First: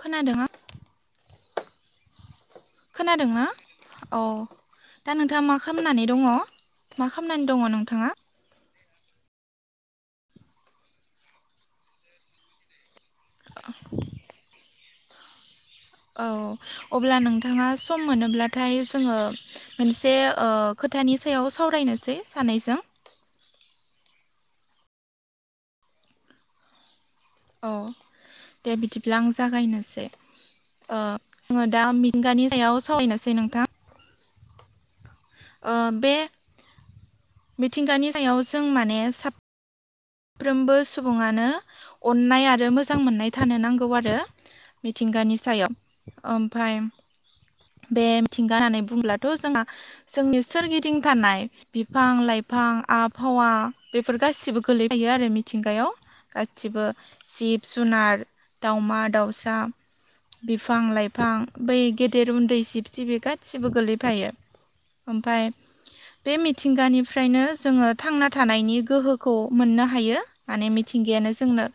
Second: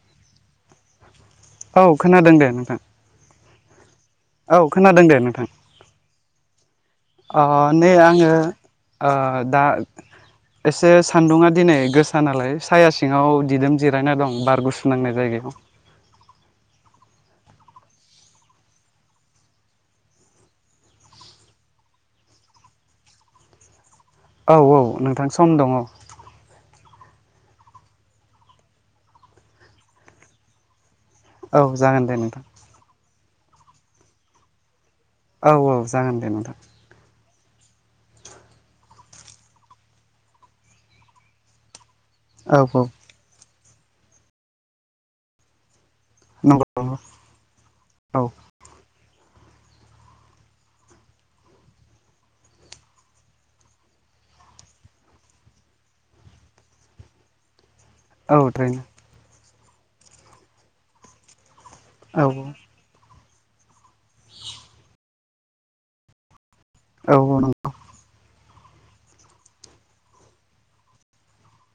खोनादों औ खोनादों दे नोंथां। अ औ खोनादों दे दा नोंथाङा नोंथां मा खालामनानै दङ? मा अ खालामनानै दङ नै नोंथाङा आङो ओ दा एसे सान्दुङा दिनै गोसा नालाय साया सिङाव दिदोम जिरायना दं बार गुसु नांनाय जायगायाव। औ अब्ला नोंथाङा सम मोनोब्लाथाय जोङो मोनसे ओ खोथानि सायाव सावरायनोसै सानैजों। औ औ नोंथां सम दङ। औ दे बिदिब्ला आं जागायनोसै। ओ जोङो दा जागोन दे नोंथां मिंगानि सायाव सावरायनोसै नोंथां। औ ओ औ बे जागोन दे नोंथां। मिथिंगानि सायाव जों माने साफ्रोमबो सुबुङानो अन्नाय औ आरो औ मोजां मोननाय थानो नांगौ आरो मिथिंगानि सायाव। नंगौ ओमफाय नंगौ बे औ मिथिंगा होननानै बुङोब्ला थ' जोंहा जोंनि सोरगिदिं थानाय बिफां-लाइफां, आबहावा बेफोर गासिबो। गोलै थायो आरो मिथिंगायाव गासिबो जिब जुनार, थारैनो दाउमा-दाउसा, बिफां-लाइफां। बै गेदेर उन्दै जिब-जिबि गास गासिबो गोलैफायो। ओमफाय बे मिथिंगानिफ्रायनो जोङो थांना था थानायनि गोहोखौ मोननो हायो माने मिथिंगायानो जोंनो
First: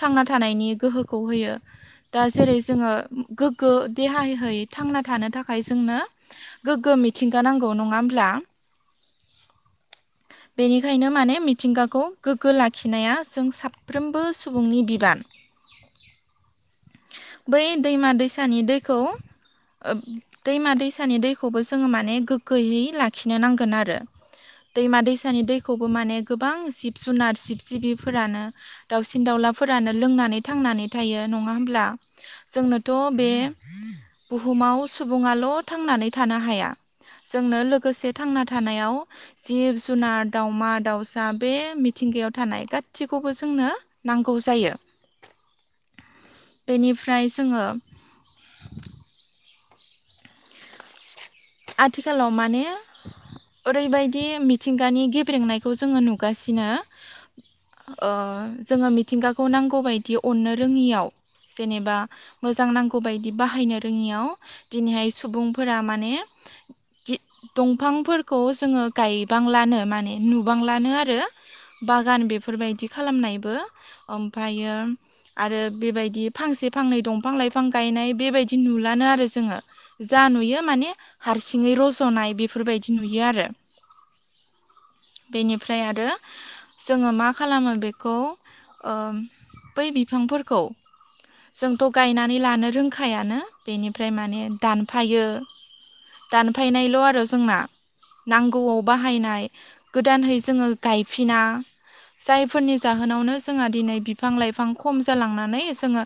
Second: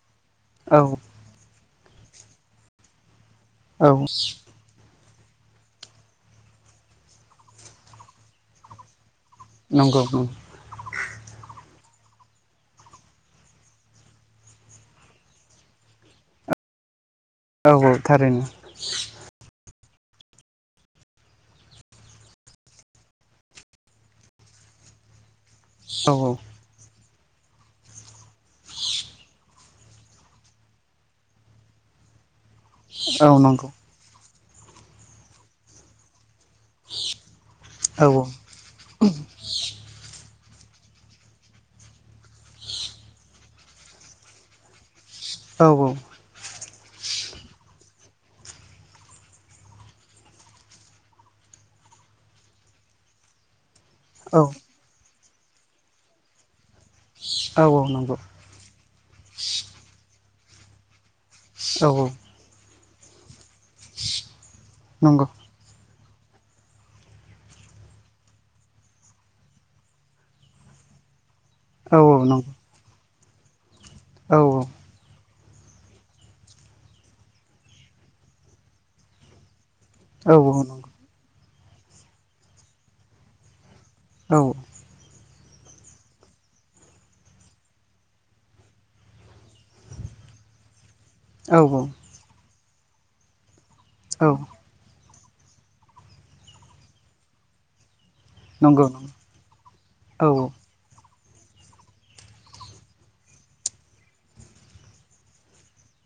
थांना थानायनि गोहोखौ होयो। दा जेरै जोङो गोग्गो देहायै थांना थानो थाखाय जोंनो गोग्गो मिथिंगा नांगौ नङा होमब्ला? बेनिखायनो माने मिथिंगा खौ गोग्गो लाखिनाया जों साफ्रोमबो सुबुंनि बिबान। बै दैमा दैसानि दैखौ ओब दैमा दैसानि दैखौबो जोङो माने गोग्गोयै लाखिनो नांगोन आरो। दैमा दैसानि दैखौबो औ माने गोबां जिब-जुनार, जिब-जिबिफोरानो दाउसिन-दाउलाफोरानो लोंनानै थांनानै थायो नङा होमब्ला? आ जोंनोथ' औ बे नंगौ बुहुमाव सुबुङाल' थांनानै था थानो हाया जोंनो औ नंगौ औ थारैनो औ लोगोसे नंगौ औ थांना थानायाव जिब-जुनार दाावमा-दाउसा बे मिथिंगायाव थानाय गाैखौबो जोंनो नांगौ जायो। औ औ। बेनिफ्राय जोङो [inaudible] आथिखालाव माने ओरैबायदि औ मिथिंगानि गिफ्ट गिदिंनायखौ जोङो नुगासिनो औ ओ नंगौ जोङो मिथ मिथिंगाखौ नांगौ बायदि अननो रोङियाव औ जेनेबा मोजां नांगौ बायदि बाहायनो रोङियाव दिनैहाय नंगौ सुबुंफोरा माने हि दंफांफोरखौ जोङो गायबांलानो माने नुबांलानो आरो। औ बागान नंगौ बेफोरबायदि खालामनायबो औ औ ओमफ्रायो आरो बेबायदि फांसे फांनै दंफां-लाइफां गायनाय बेबायदि नुलानो आरो जोहा। औ जा औ नुयो नंगौ माने हारसिङै रज'नाय बेफोरबायदि नुयो आरो। औ। बेनिफ्राय आरो जोङो मा खालामो बेखौ ओ बै बिफांफोरखौ औ जोंथ' गायनानै लानो रोंखायानो बेनिफ्राय औ माने दानफाय फायो दानफायनायल' आरो जोंना। नांगौआव नंगौ बाहायनाय औ गोदानैै जोङो गायफिना। जायफोरनि जाहोनावनो जोंहा दिनै बिफां-लाइफां खम जालांनानै जोङो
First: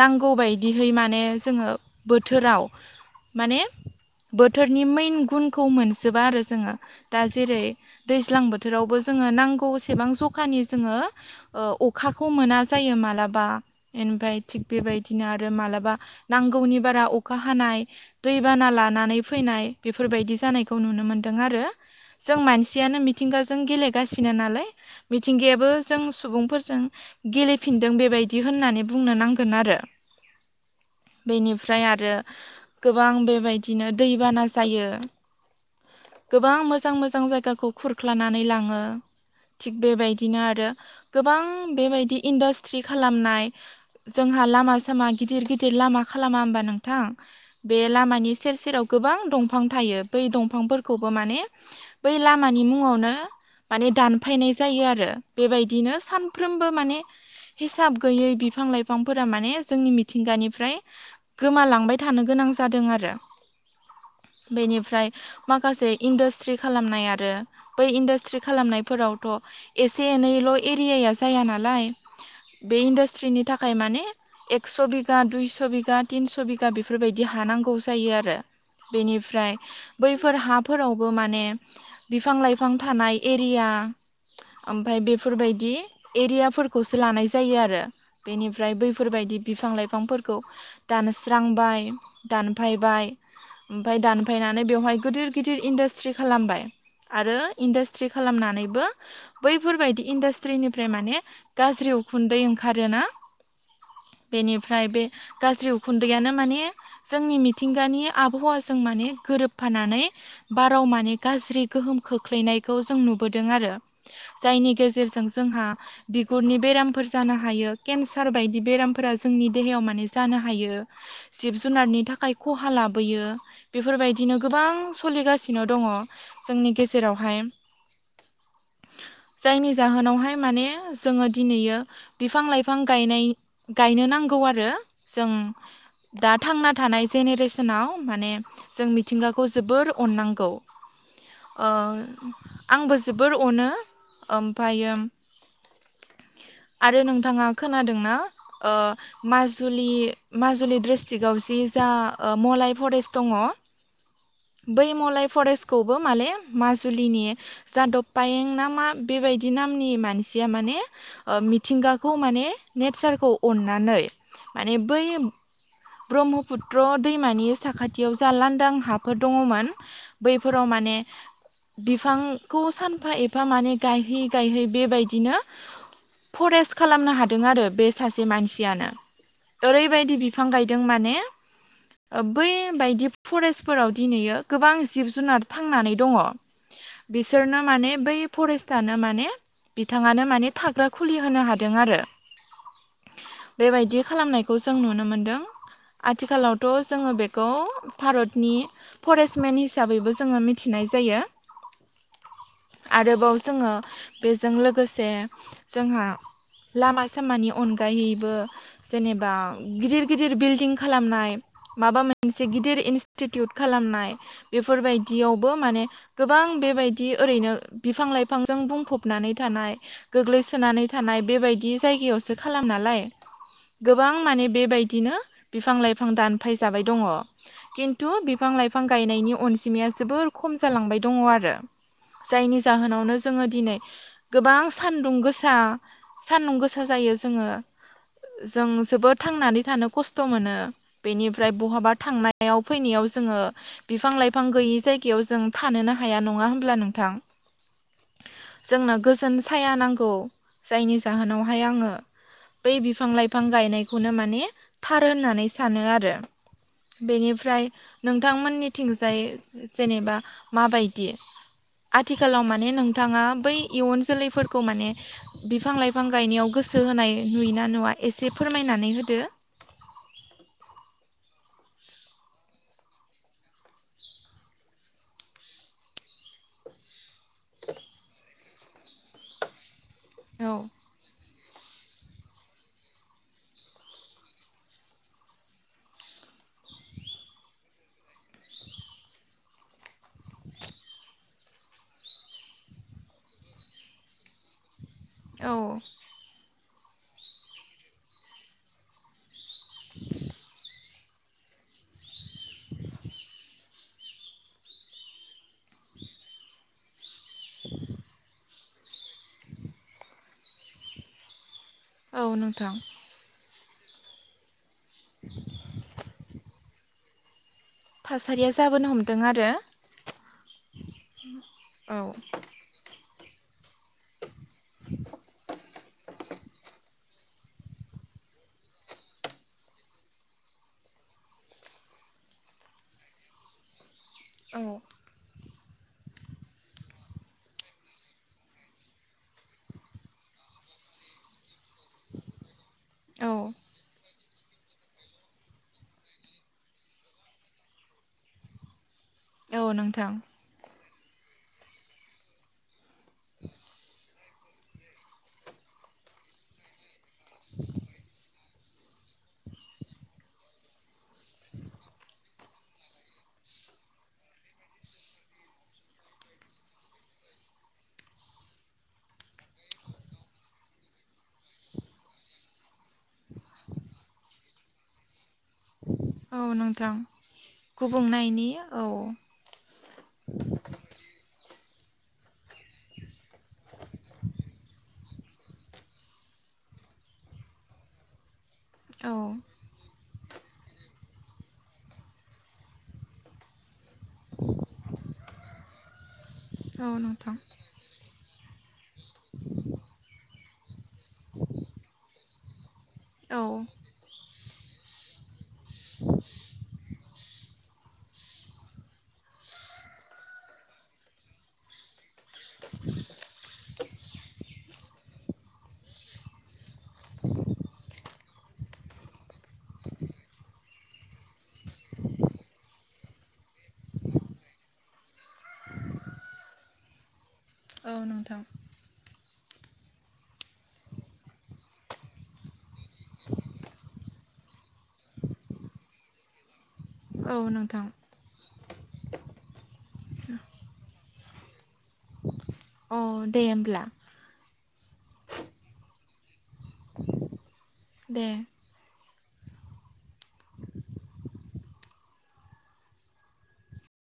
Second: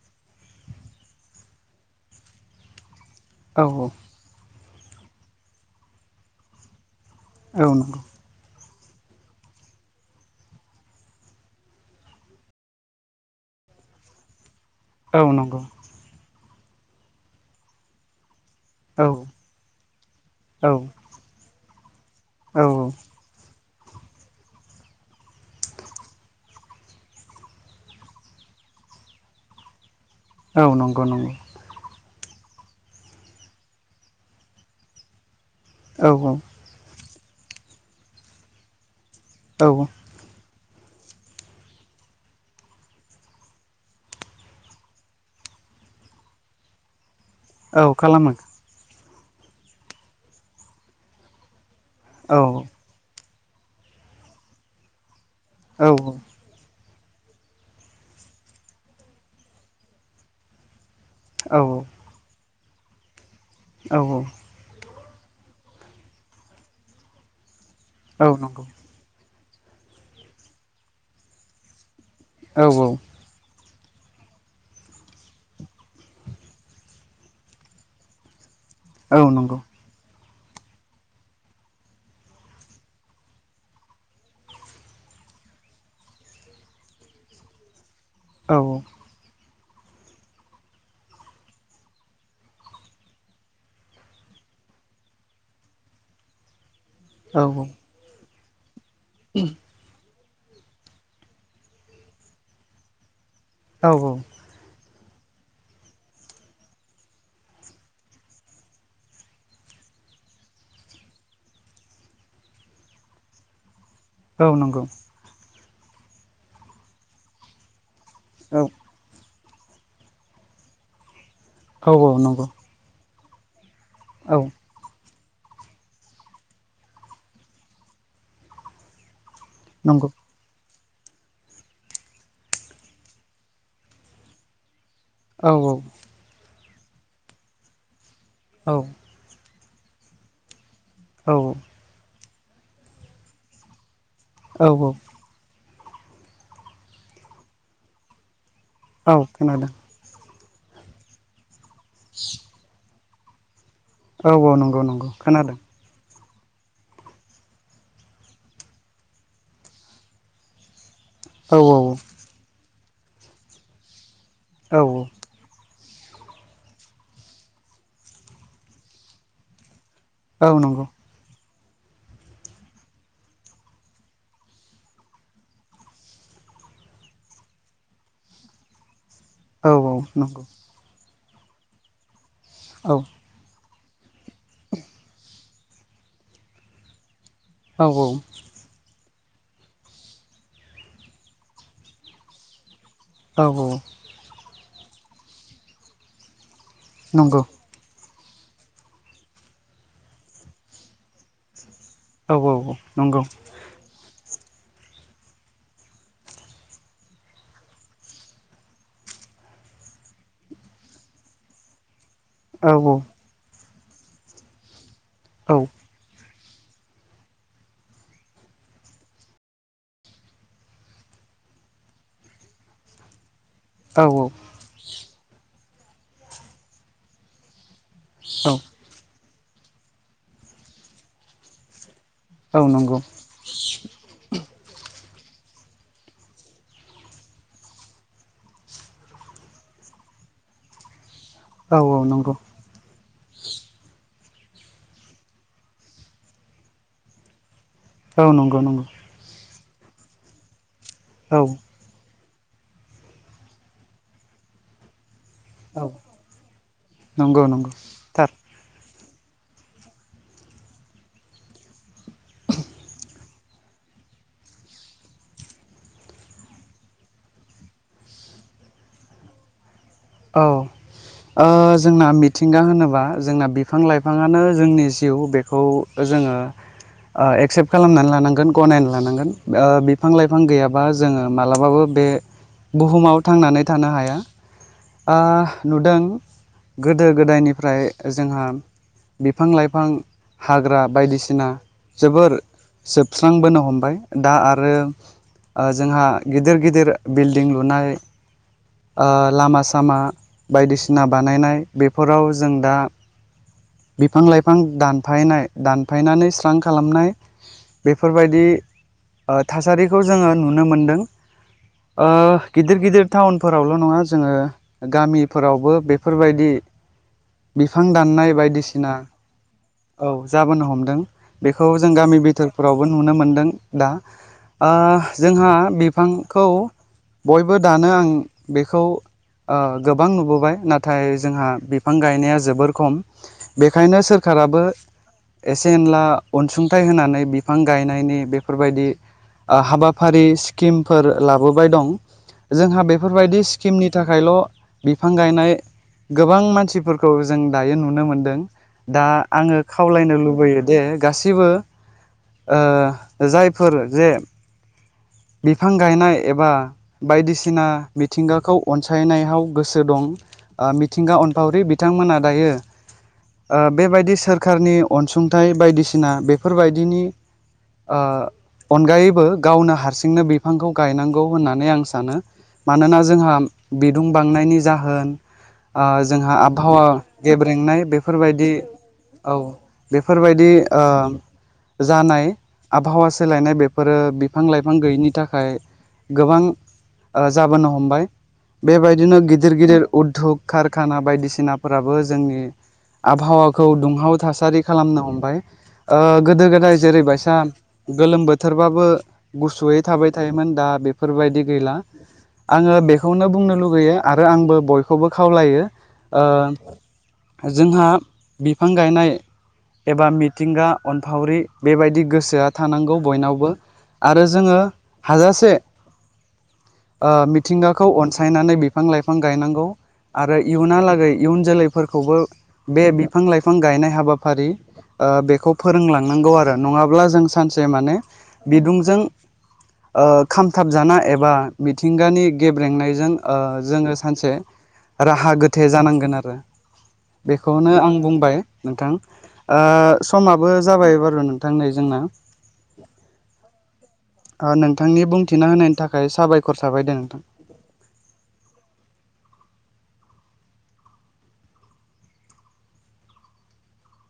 नांगौबायदि बायदिहै माने जोङो बोथोराव औ माने बोथोरनि मेन गुनखौ मोनजोबा आरो जोङो। दा औ जेरै नंगौ दैज्लां बोथोर बोथोरावबो जोङो नांगौसेबां जखानि जोङो ओ अखाखौ मोना जायो मालाबा। इनभाइत थिग औ बेबायदिनो आरो नंगौ मालाबा नांगौनि बारा अखा हानाय दैबाना ला औ नै फैनाय बेफोरबायदि औ जानायखौ नुनो मोन्दों आरो। जों औ मानसियानो मिथिंगाजो जों गेलेगासिनो नालाय मिथिंगायाबो जों सुबुंफोरजों गेलेफिनदों बेबायदि होन होननानै बुंनो नांगोन आरो। औ नंगौ नंगौ बेनिफ्राय आरो गोबां बेबायदि दिनो दैबाना जायो औ गोबां मोजां मोजां मोजां जायगाखौ खुरख्लानानै लाङो औ थिग बेबायदिनो आरो गोबां बेबायदि इन्डास्ट्रि खालामनाय जोंहा लामा सामा गिदिर गिदिर लाम लामा खालामा होमबा नोंथां बे औ लामानि खालामो सेर सेराव गोबां दंफां थायो बै दंफांफोरखौबो माने बै औ लामानि मुङावनो माने दानफायनाय जायो आरो। औ बेबायदिनो सानफ्रोमबो माने हिसाब गैयै बिफां लाइफांफोरा माने जोंनि मिथिंगानिफ्राय औ गोमालांबाय थानो गोनां जादों आरो औ बेनिफ्राय माखासे इन्डास्ट्रि खालामनाय आरो बै औ इन्डास्ट्रि नंगौ खालामनायफोरावथ' एसे एनैल' एरियाया जाया नालाय औ नंगौ औ नंगौ औ बे इन्डास्ट्रिनि थाखाय थाखाय माने एकस' बिगा दुइस' बिगा तिनस' बिगा बेफोरबायदि हानांगौ जायो आरो। बेनिफ्राय बै फोर हाफोरावबो माने बिफां लाइफां थानाय एरिया ओमफ्राय बेफोरबायदि एरियाफोरखौसो लानाय जायो आरो। बेनिफ्राय बैफोरबायदि बिफां लाइफांफोरखौ दानस्रांबाय दानफायबाय ओमफाय दानफायनानै बेवहाय गिदिर गिदिर इन्डास्ट्रि खालामबाय आरो इन्डास्ट्रि खालामनानैबो बैफोरबायदि इन्डास्ट त्रिनिफ्राय माने गाज्रि उखुन्दै ओंखारोना बेनिफ्राय बे गाज्रि उखुन्दैयानो माने जोंनि मिथिंगानि आबहावाजों माने गोरोबफानानै बाराव माने गाज्रि गोहोम खोख्लैनायखौ जों नु बोदों आरो औ जायनि नंगौ गेजेरजों जोंहा बिगुरनि बेरामफोर जानो हायो केन्सार बायदि बेरामफोरा जोंनि देहायाव माने जानो हायो। जिब जुनारनि थाखाय औ खहा लाबोयो बेफोरबायदिनो गोबां सोलिगासिनो दङ जोंनि गेजेरावहाय जायनि नंगौ जाहोनावहाय माने जोङो दिनैयो बिफां लाइफां गायनाय गायनो नांगौ आरो। जों औ दा थांना थानाय जेनेरेसनाव माने जों मिथिंगाखौ जोबोर अननांगौ औ औ ओ आंबो जोबोर अनो। औ ओमफ्रायो आरो नोंथाङा खोनादोंना? ओ औ खोनादों माजुलि माजुलि ड्रिस्ट्रिकआवजि जा मलाय फरेस्ट दङ औ औ नंगौ बै नंगौ मलाय खोनादों फरेस्टखौबो माले माजुलिनि जादब पायें ना मा बेबायदि नामनि मानसिया माने ओ औ मिथिंगाखौ माने नेचारखौ अननानै माने औ बै ब्रह्मपुत्र दैमानि साखाथियाव जा लांदां हाफोर दङमोन औ बैफोराव नंगौ माने बिफांखौ सानफा एफा माने गायहोयै गायहै बेबायदिनो फरेस्ट खालामनो हादों आरो बे सासे मानसियानो। औ ओरैबायदि नंगौ औ बिफां गायदों माने औ बैबायदि फरेस्टफोराव दिनैयो गोबां जिब जुनार थांनानै दङ। बिसोरनो माने बै फरेस्टानो माने बिथाङानो माने थाग्रा खुलि होनो हादों आरो। औ औ बेबायदि खालामनायखौ जों नुनो मोनदों आथिखालाव थ' जोङो नंगौ बेखौ भारतनि फरेस्टमेन हिसाबैबो जोङो मिथिनाय जायो। औ औ औ नंगौ आरोबाव जोङो बेजों लोगोसे जोंहा लामा सामानि अनगायैबो जेनेबा गिदिर गिदिर बिल्डिं खालामनाय माबा मोनसे औ गिदिर इनस्टिटिउट खालामनाय बेफोरबाय औ दियावबो माने गोबां बेबायदि ओरैनो बिफां लाइफांजों बुंफबनानै थानाय गोग्लैसोनानै थानाय बेबायदि जायगायावसो खालाम नालाय औ गोबां माने बेबायदिनो बिफां लाइफां दानफायजाबाय दङ खिन थु बिफां लाइफां गायनायनि अनजिमाया जोबोर खम जालांबाय दङ आरो। जायनि औ नंगौ जाहोनावनो जोङो दिनै गोबां सान्दुं गो सा सान्दुं गोसा जायो जोङो जों जोबोद थांनानै थानो ख स्थ' मोनो बेनिफ्राय औ बहाबा नंगौ थांनायाव फैनायाव जोङो बिफां लाइफां गैयै जायगायाव जों थानोनो हाया नङा होमब्ला नोंथां? औ नंगौ नंगौ जोंनो गोजोन साया नांगौ जायनि औ जाहोनावहाय आङो बै बिफां लाइफां गायनायखौनो माने थार होनानै सानो औ आरो नंगौ बेनिफ्राय नंगौ थार नोंथांमोननिथिं जाय जेनेबा माबायदि? आथिखालाव माने नोंथांङा बै इयुन जोलैफोरखौ माने बिफां लाइफां गायनायाव गो सो होनाय नुयो ना नुवा एसे फोरमायनानै होदो औ ओ जोंना मिथिंगा होनोबा जोंना बिफां लाइफाङानो जोंनि जिउ बेखौ जोङो ओ एक्सेप्ट खालामनानै लानांगोन गनायना लानांगोन ओ बिफां लाइफां औ गैयाबा जोङो मालाबाबो बे बुहुमाव थांनानै थानो हाया। ओ नुदों गोदो गोदायनिफ्राय जोंहा बिफां लाइफां हाग्रा बायदिसिना जोबोर जोबस्रांबोनो हमबाय दा आरो औ ओ जोंहा गिदिर गिदिर बिल्डिं लुनाय ओ लामा सामा बायदिसिना बानायनाय बेफोराव जों दा बिफां लाइफां दानफायनाय दानफायनानै स्रां खालामनाय बेफोरबायदि ओ थासारिखौ जोङो नुनो मोनदों ओ औ नोंथां गिदिर गिदिर टाउन फोरावल' नङा जोङो गामिफोरावबो बेफोरबायदि बिफां दाननाय थासारिया जाबोनो बायदिसिना हमदों आरो औ जाबोनो हमदों बेखौ जों औ गामि बिथोरफोरावबो नुनो मोन दों दा ओ जोंहा बिफांखौ बयबो दानो आं बेखौ ओ गोबां नुबोबाय नाथाय जोंहा बिफां गायनाया जोबोर खम बेखायनो सोर खाराबो औ एसे एनला अनसुंथाइ होनानै बिफां गायनायनि बेफोरबायदि आ हाबाफारि स्किमफोर लाबोबाय दं जोंहा औ बेफोरबायदि स्किमनि था खायल' बिफां गायनाय गोबां मानसिफोरखौ जों दायो नुनो मोनदों। दा आङो औ नोंथां खावलायनो लुबैयोदे गासैबो ओ जायफोर जे बिफां गायनाय एबा बायदिसिना मिथिंगा अनसायनायाव गोसो दं ओ मिथिंगा अनफावरि बिथांमोनहा दायो ओ बेबायदि सोरखारनि अनसुंथाइ बायदिसिना बेफोरबायदिनि ओ अनगायैबो गावनो हारसिंनो बिफांखौ गायनांगौ होननानै आं सानो। मानोना जोंहा बिदुं बांनायनि जाहोन ओ जोंहा औ आबहावा नोंथां गेब्रेंनाय बेफोरबायदि। औ बेफोरबायदि जानाय आबहावा सोलायनाय बेफोरो बिफां लाइफां गैयिनि थाखाय। गोबां जाबोनो हमबाय औ बेबायदिनो गिदिर गिदिर। उद्धग कारखाना बायदिसिनाफोराबो जोंनि आबहावाखौ दुंहाव थासारि खालामनो हमबाय ओ गोदो गोदाय औ नोंथां जेरैबायसा बेफोरबायदि गैला आङो औ जोंहा एबा मिथिंगा आरो जोङो हाजासे मिथिंगा खौ अनसायनानै बिफां लाइफां गायनांगौ आरो इयुनलागै इयुन जोलैफोरखौबो बे बिफां लाइफां गायनाय हाबाफारि बेखौ फोरोंलांनांगौ आरो नङाब्ला जों सानसे औ माने नोंथां बिदुंजों खामथाबजाना एबा मिथिंगानि [inaudible] गेब्रेंनायजों जोङो सानसे राहा गोथे जानांगोन आरो औ बेखौनो नोंथां आं बुंबाय नोंथां समाबो जाबाय बार' नोंथां थांनाय जोंना अ दे होमब्ला ओ नोंथांनि बुंथिना होनायनि थाखाय साबायखर साबाय दे नोंथां द